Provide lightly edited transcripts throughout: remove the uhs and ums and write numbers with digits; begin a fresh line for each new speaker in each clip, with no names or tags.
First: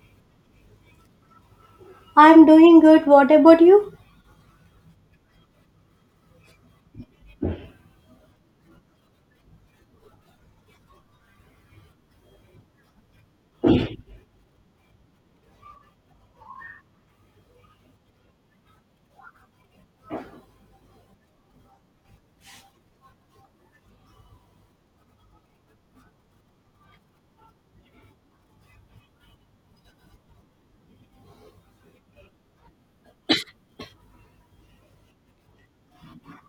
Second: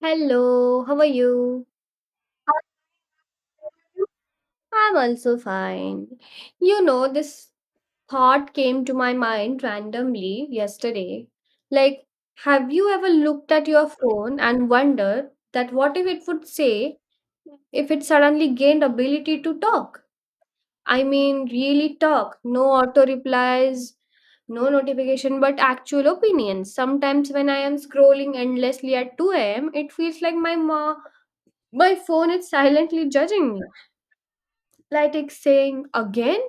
Hello, how are you?
I'm doing good. What about you?
I'm also fine. You know, this thought came to my mind randomly yesterday. Like, have you ever looked at your phone and wondered that what if it would say if it suddenly gained ability to talk? I mean, really talk. No auto replies, no notification, but actual opinions. Sometimes when I am scrolling endlessly at 2 a.m., it feels like my mom. My phone is silently judging me, like it's saying, again?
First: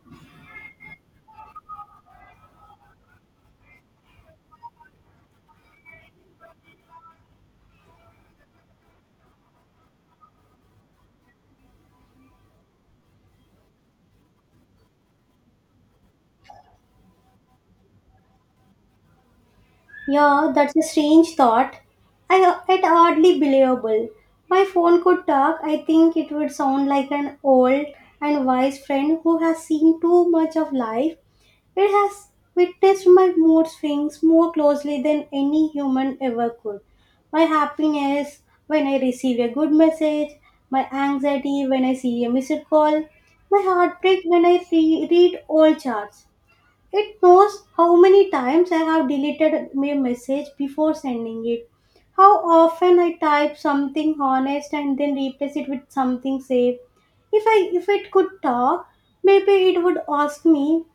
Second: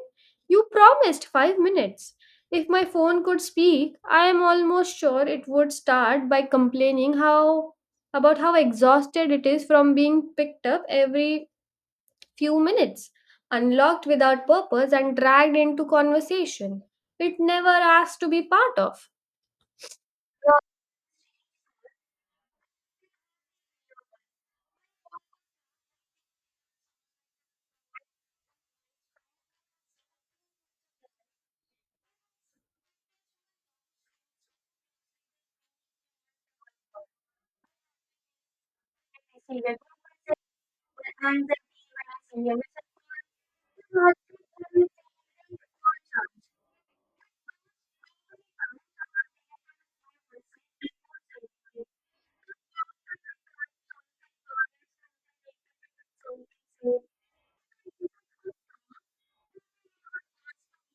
You promised 5 minutes. If my phone could speak, I am almost sure it would start by complaining how about how exhausted it is from being picked up every few minutes, unlocked without purpose and dragged into conversation. It never asked to be part of.
Yeah, that's a strange thought. I it hardly believable. My phone could talk. I think it would sound like an old and wise friend who has seen too much of life. It has witnessed my mood swings more closely than any human ever could. My happiness when I receive a good message, my anxiety when I see a missed call, my heartbreak when I read old charts. It knows how many times I have deleted my message before sending it. How often I type something honest and then replace it with something safe. If it could talk, maybe it would ask me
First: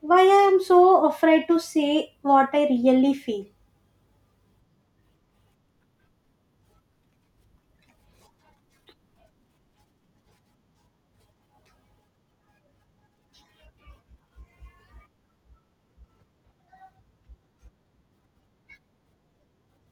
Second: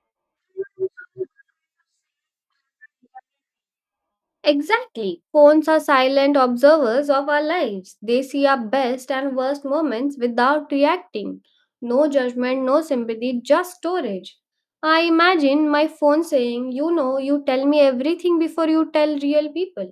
why I am so afraid to say what I really feel.
Exactly. Phones are silent observers of our lives. They see our best and worst moments without reacting. No judgment, no sympathy, just storage. I imagine my phone saying, you know, you tell me everything before you tell real people.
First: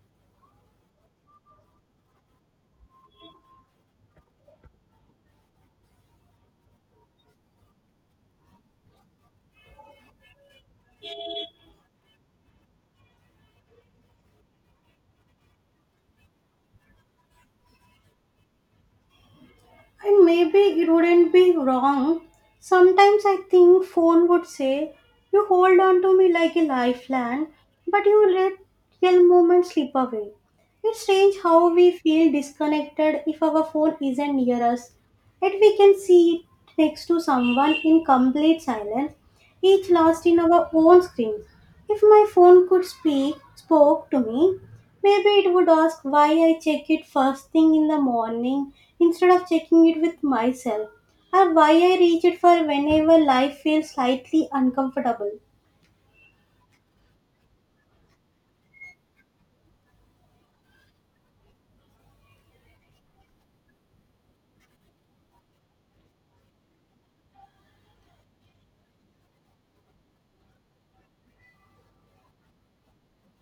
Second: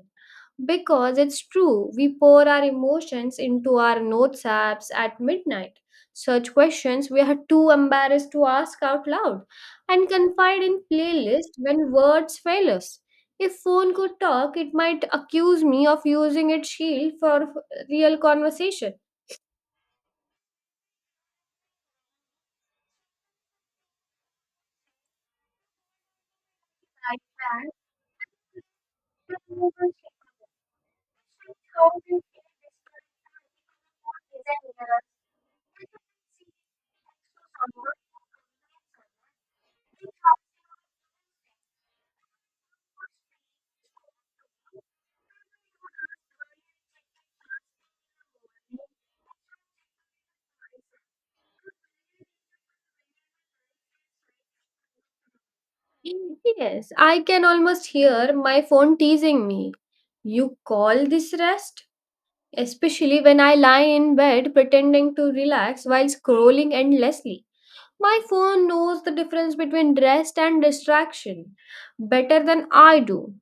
Because it's true, we pour our emotions into our notes apps at midnight, search questions we are too embarrassed to ask out loud, and confide in playlists when words fail us. If phone could talk, it might accuse me of using its shield real conversation.
And maybe it wouldn't be wrong. Sometimes I think phone would say, "You hold on to me like a lifeline, but you let real moments slip away." It's strange how we feel disconnected if our phone isn't near us. Yet we can see it next to someone in complete silence, each lost in our own screens. If my phone spoke to me, maybe it would ask why I check it first thing in the morning instead of checking it with myself, or why I reach it for whenever life feels slightly uncomfortable.
Yes, I can almost hear my phone teasing me. You call this rest? Especially when I lie in bed pretending to relax while scrolling endlessly. My phone knows the difference between rest and distraction better than I do.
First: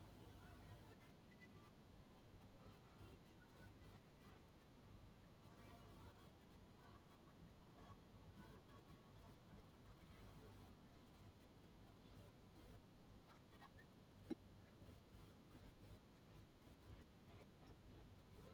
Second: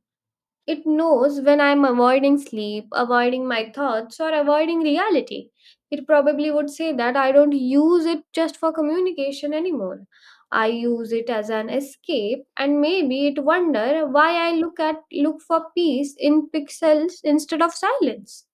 It knows when I'm avoiding sleep, avoiding my thoughts, or avoiding reality. It probably would say that I don't use it just for communication anymore. I use it as an escape, and maybe it wonder why I look for peace in pixels instead of silence.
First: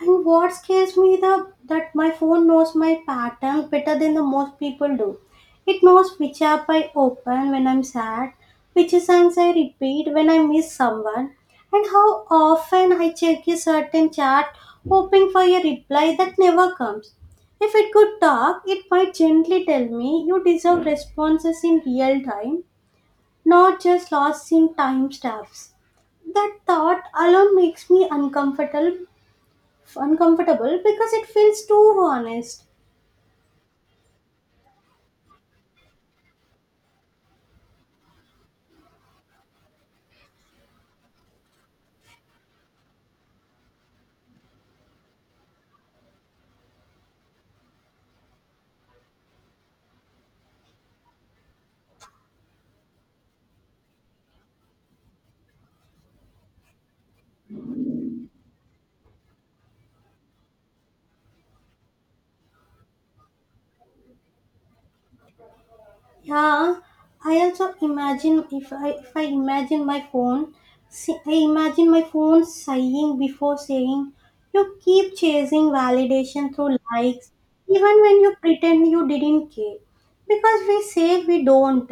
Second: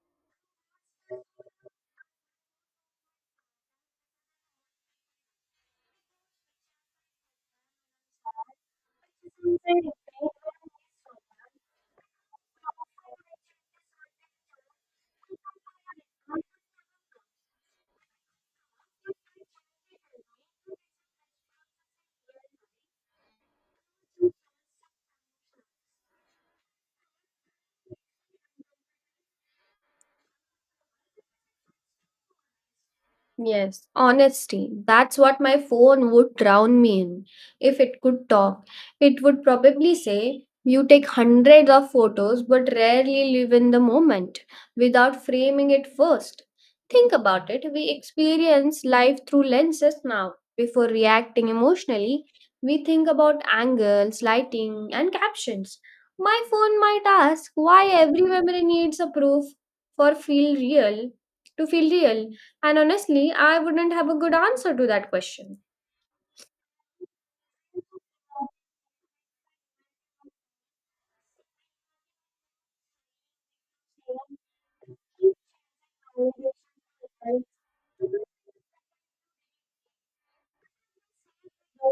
And what scares me the that my phone knows my patterns better than the most people do. It knows which app I open when I'm sad, which songs I repeat when I miss someone, and how often I check a certain chat hoping for a reply that never comes. If it could talk, it might gently tell me, "You deserve responses in real time, not just lost in timestamps." That thought alone makes me uncomfortable because it feels too honest.
Yes, honesty. That's what my phone would drown me in. If it could talk, it would probably say, you take hundreds of photos but rarely live in the moment without framing it first. Think about it. We experience life through lenses now. Before reacting emotionally, we think about angles, lighting, and captions. My phone might ask why every memory needs a proof for feel real to feel real, and honestly, I wouldn't have a good answer to that question.
Yeah, I also imagine, if I imagine my phone, see, I imagine my phone sighing before saying, "You keep chasing validation through likes, even when you pretend you didn't care, because we say we don't,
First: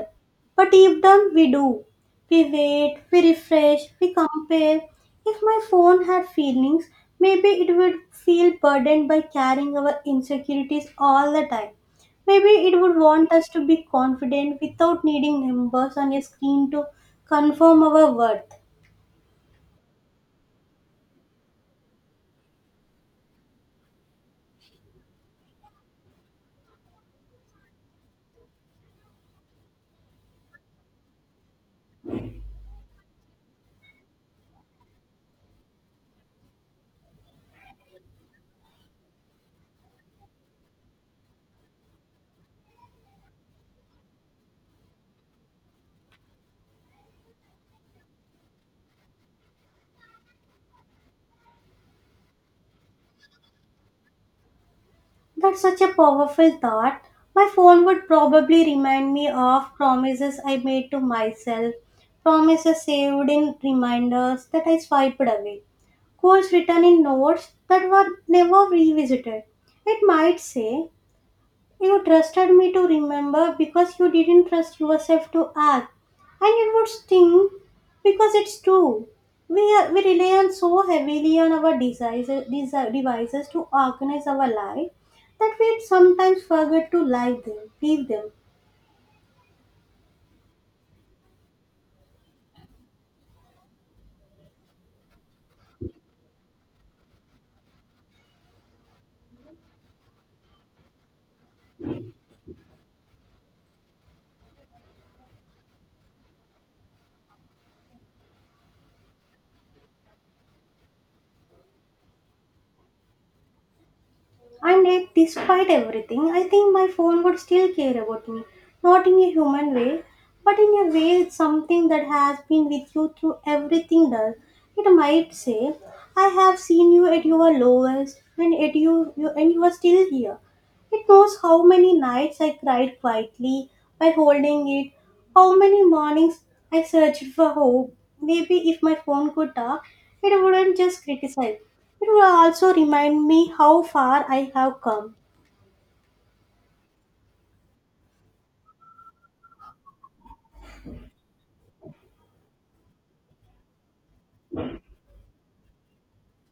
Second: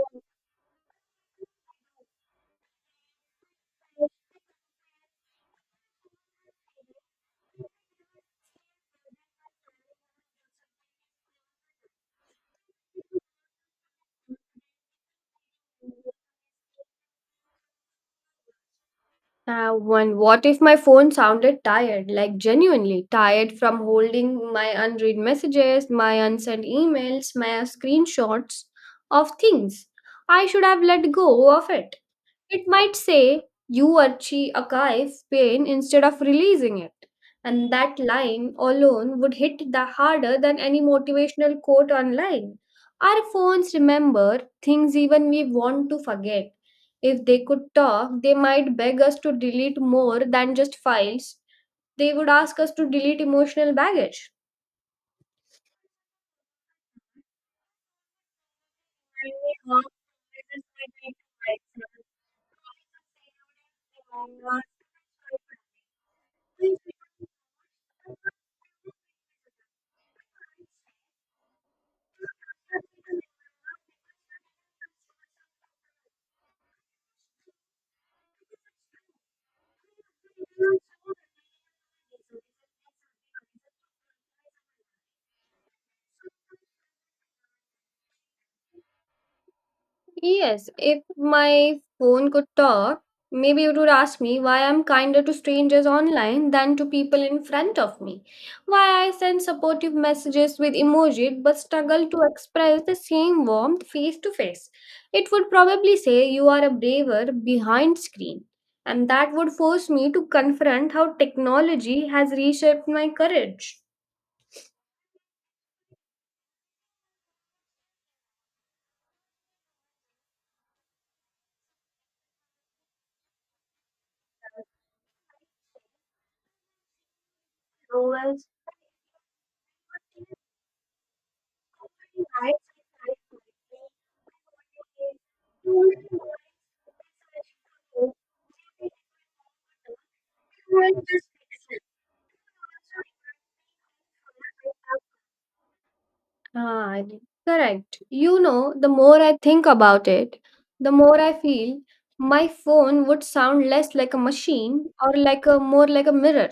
but deep down we do. We wait, we refresh, we compare. If my phone had feelings, maybe it would feel burdened by carrying our insecurities all the time." Maybe it would want us to be confident without needing numbers on a screen to confirm our worth.
What if my phone sounded tired, like genuinely tired from holding my unread messages, my unsent emails, my screenshots of things? I should have let go of it. It might say, You Archie archives pain instead of releasing it. And that line alone would hit the harder than any motivational quote online. Our phones remember things even we want to forget. If they could talk, they might beg us to delete more than just files. They would ask us to delete emotional baggage.
That's such a powerful thought. My phone would probably remind me of promises I made to myself, promises saved in reminders that I swiped away, goals written in notes that were never revisited. It might say, "You trusted me to remember because you didn't trust yourself to act." And it would sting because it's true. We rely on so heavily on our devices, devices to organize our life that we sometimes forget to like them, feel them.
Yes, if my phone could talk, maybe it would ask me why I'm kinder to strangers online than to people in front of me. Why I send supportive messages with emoji but struggle to express the same warmth face to face. It would probably say you are a braver behind screen. And that would force me to confront how technology has reshaped my courage.
And yet, despite everything, I think my phone would still care about me. Not in a human way, but in a way it's something that has been with you through everything done. It might say, "I have seen you at your lowest, and at you, you and you are still here." It knows how many nights I cried quietly by holding it, how many mornings I searched for hope. Maybe if my phone could talk, it wouldn't just criticize. It would also remind me how far I have come.
Ah, y- correct. You know, the more I think about it, the more I feel my phone would sound less like a machine or like a mirror,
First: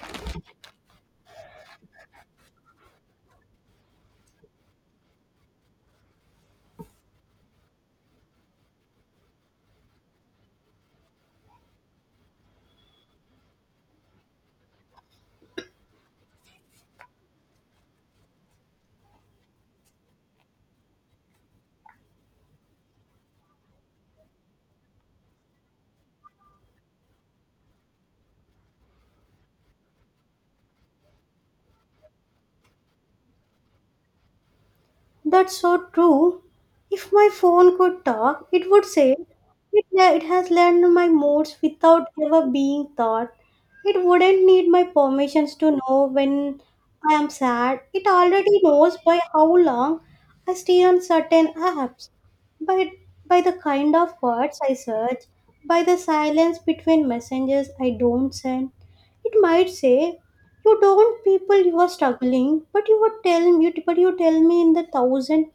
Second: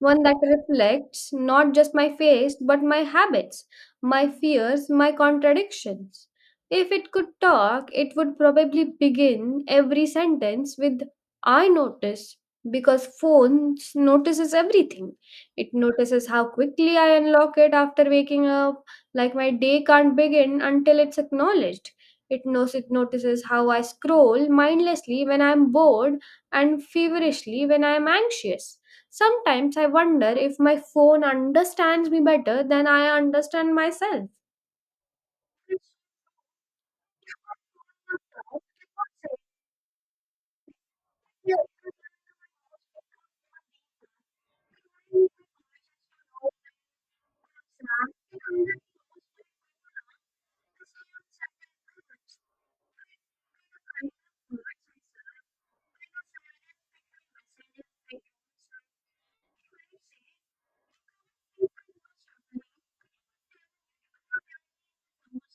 one that reflects not just my face, but my habits, my fears, my contradictions. If it could talk, it would probably begin every sentence with I notice, because phone notices everything. It notices how quickly I unlock it after waking up, like my day can't begin until it's acknowledged. It notices how I scroll mindlessly when I'm bored and feverishly when I'm anxious. Sometimes I wonder if my phone understands me better than I understand myself.
That's so true. If my phone could talk, it would say, it has learned my moods without ever being taught. It wouldn't need my permissions to know when I am sad. It already knows by how long I stay on certain apps, by, by the kind of words I search, by the silence between messages I don't send. It might say, "You don't people you are struggling, but you tell me in the thousand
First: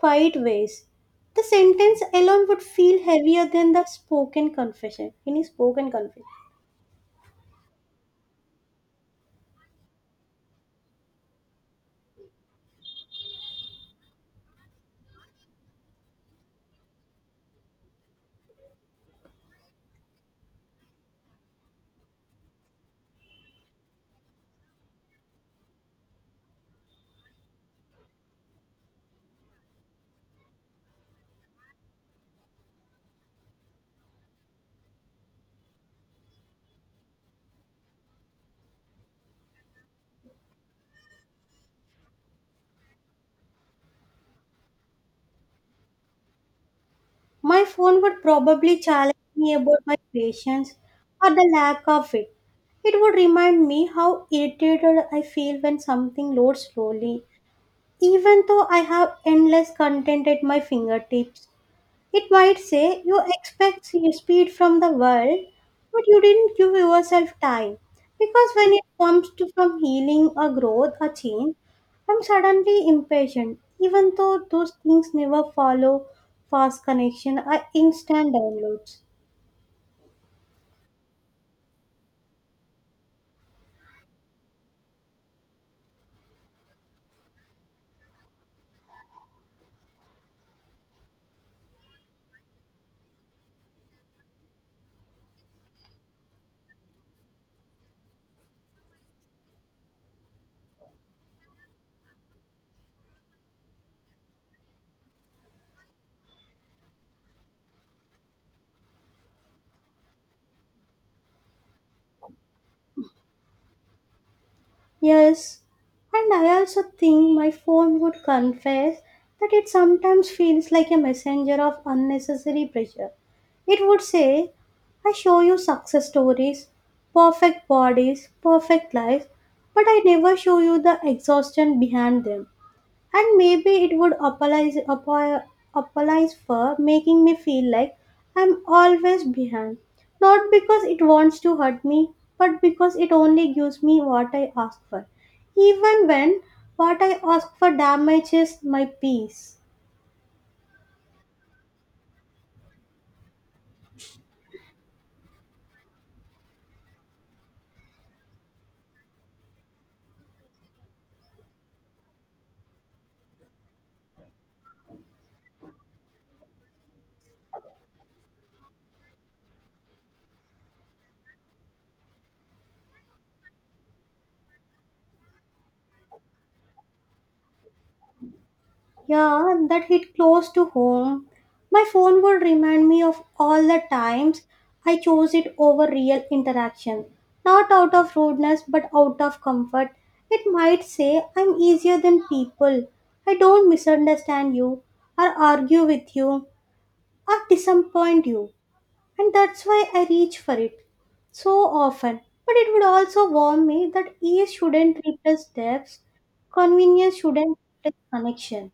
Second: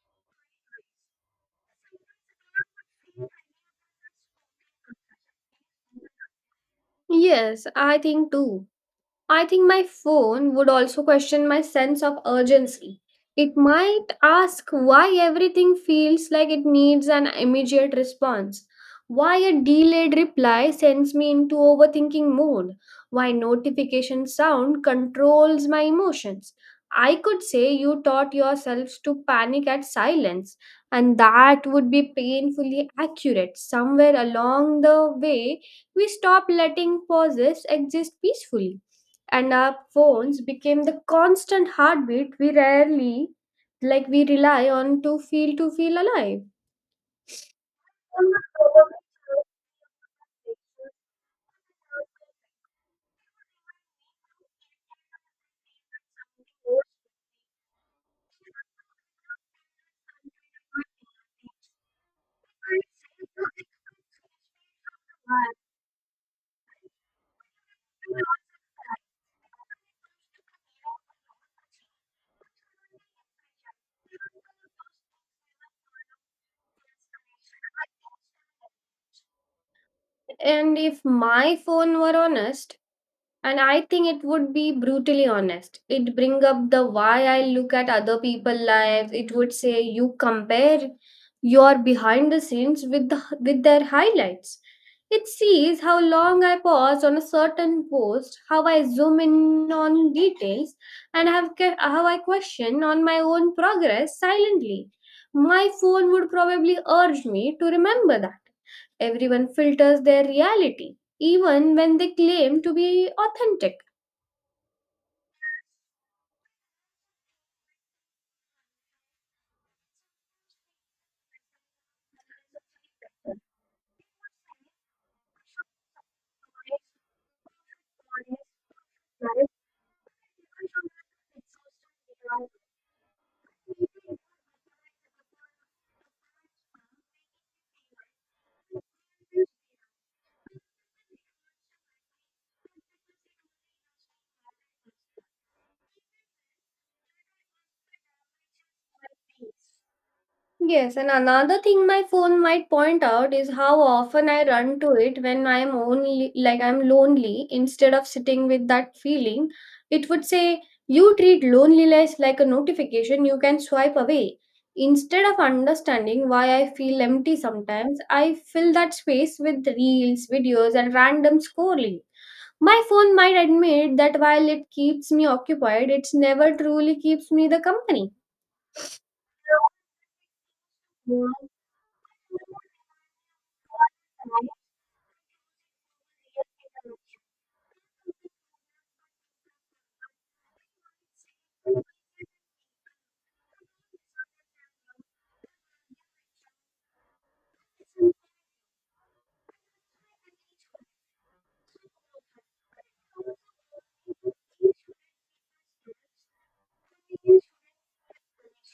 fight ways." The sentence alone would feel heavier than the spoken confession. Any spoken confession.
Yes, I think too. I think my phone would also question my sense of urgency. It might ask why everything feels like it needs an immediate response, why a delayed reply sends me into overthinking mode, why notification sound controls my emotions. I could say you taught yourselves to panic at silence, and that would be painfully accurate. Somewhere along the way, we stop letting pauses exist peacefully and our phones became the constant heartbeat we rarely like we rely on to feel alive.
My phone would probably challenge me about my patience, or the lack of it. It would remind me how irritated I feel when something loads slowly, even though I have endless content at my fingertips. It might say, "You expect speed from the world, but you didn't give yourself time." Because when it comes to from healing or growth or change, I'm suddenly impatient, even though those things never follow fast connection or instant downloads.
And if my phone were honest, and I think it would be brutally honest, it bring up the why I look at other people' lives. It would say you compare your behind the scenes with their highlights. It sees how long I pause on a certain post, how I zoom in on details, and how I question on my own progress silently. My phone would probably urge me to remember that everyone filters their reality, even when they claim to be authentic.
Yes, and I also think my phone would confess that it sometimes feels like a messenger of unnecessary pressure. It would say, "I show you success stories, perfect bodies, perfect lives,
Right.
but I never show you the exhaustion behind them." And maybe it would apologize for making me feel like I'm always behind. Not because it wants to hurt me, but because it only gives me what I ask for. Even when what I ask for damages my peace.
Yes, and another thing my phone might point out is how often I run to it when I'm only like I'm lonely instead of sitting with that feeling. It would say, you treat loneliness like a notification you can swipe away. Instead of understanding why I feel empty sometimes, I fill that space with reels, videos, and random scrolling. My phone might admit that while it keeps me occupied, it's never truly keeps me the company.
Yeah, that hit close to home. My phone would remind me of all the times I chose it over real interaction. Not out of rudeness, but out of comfort. It might say, "I'm easier than people. I don't misunderstand you, or argue with you, or disappoint you." And that's why I reach for it so often. But it would also warn me that ease shouldn't replace depth, convenience shouldn't replace connection.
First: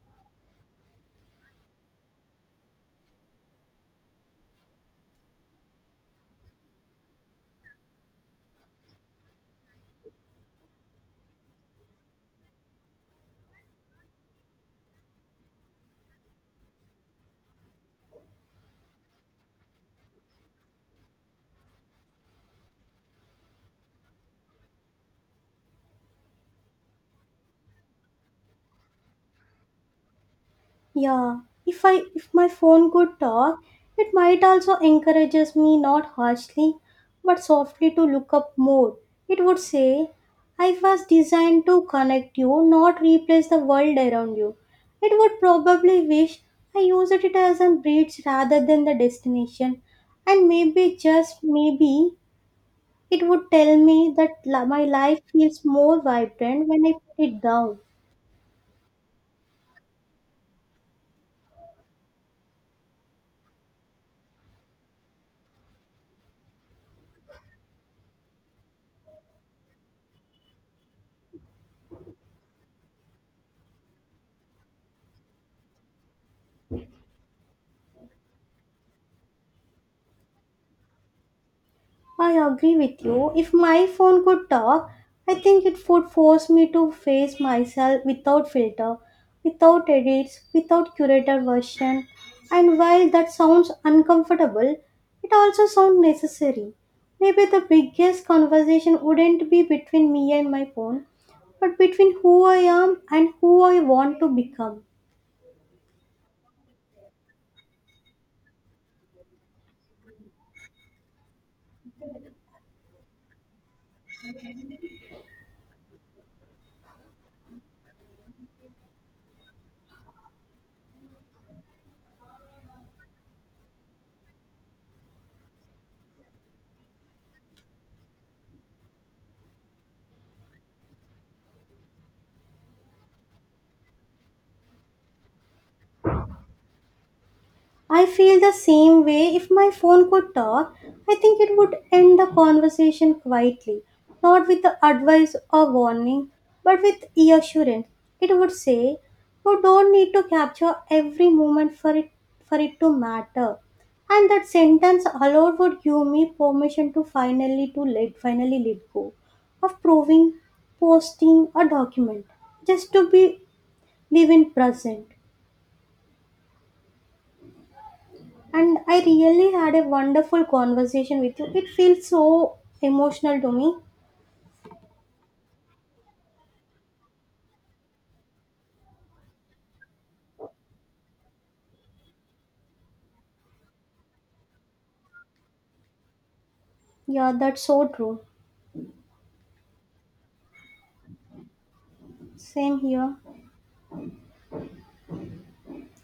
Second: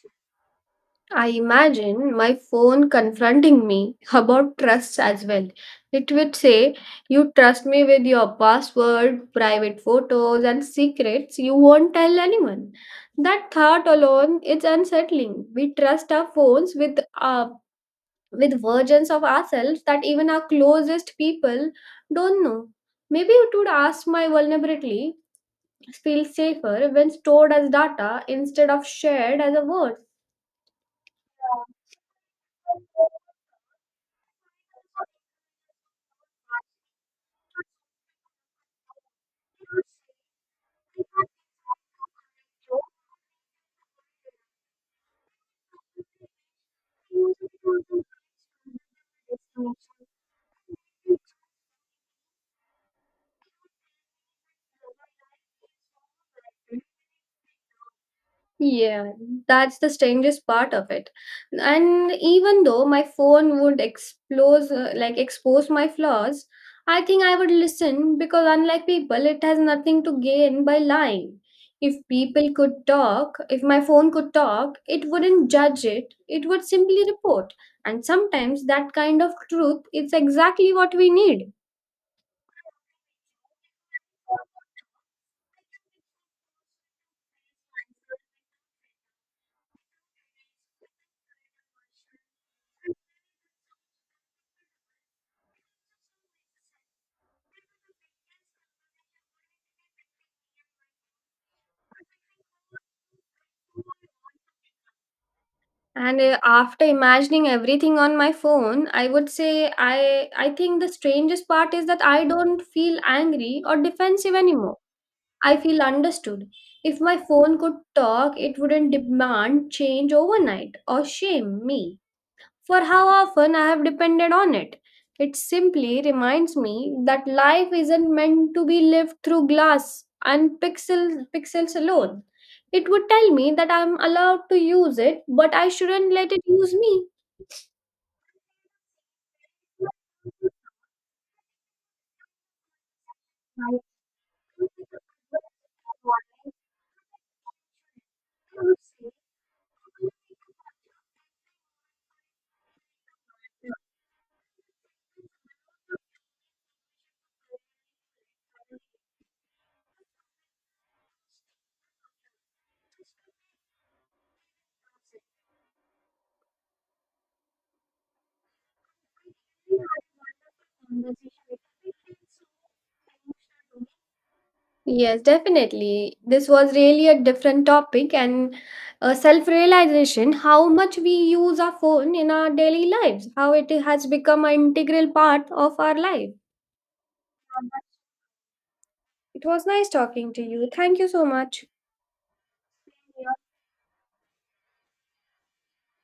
I imagine my phone confronting me about trust as well. It would say, you trust me with your password, private photos, and secrets you won't tell anyone. That thought alone is unsettling. We trust our phones with our with versions of ourselves that even our closest people don't know. Maybe it would ask my vulnerability feels safer when stored as data instead of shared as a word.
Yeah, if my phone could talk, it might also encourages me, not harshly, but softly, to look up more. It would say, "I was designed to connect you, not replace the world around you." It would probably wish I used it as a bridge rather than the destination, and maybe, just maybe, it would tell me that my life feels more vibrant when I put it down.
Yeah, that's the strangest part of it. And even though my phone would expose my flaws, I think I would listen because unlike people, it has nothing to gain by lying. If my phone could talk, it wouldn't judge it. It would simply report. And sometimes that kind of truth is exactly what we need.
I agree with you. If my phone could talk, I think it would force me to face myself without filter, without edits, without curated version. And while that sounds uncomfortable, it also sounds necessary. Maybe the biggest conversation wouldn't be between me and my phone, but between who I am and who I want to become.
And after imagining everything on my phone, I would say I think the strangest part is that I don't feel angry or defensive anymore. I feel understood. If my phone could talk, it wouldn't demand change overnight or shame me for how often I have depended on it. It simply reminds me that life isn't meant to be lived through pixels alone. It would tell me that I'm allowed to use it, but I shouldn't let it use me.
I feel the same way. If my phone could talk, I think it would end the conversation quietly, not with the advice or warning, but with reassurance. It would say, "You don't need to capture every moment for it to matter." And that sentence alone would give me permission to finally to let finally let go of proving, posting a document, just to be live in present. And I really had a wonderful conversation with you. It feels so emotional to me.
Yes, definitely. This was really a different topic and self realization how much we use our phone in our daily lives, how it has become an integral part of our life.
Yeah, that's so true.
It was nice talking to you. Thank you so much.
Same here.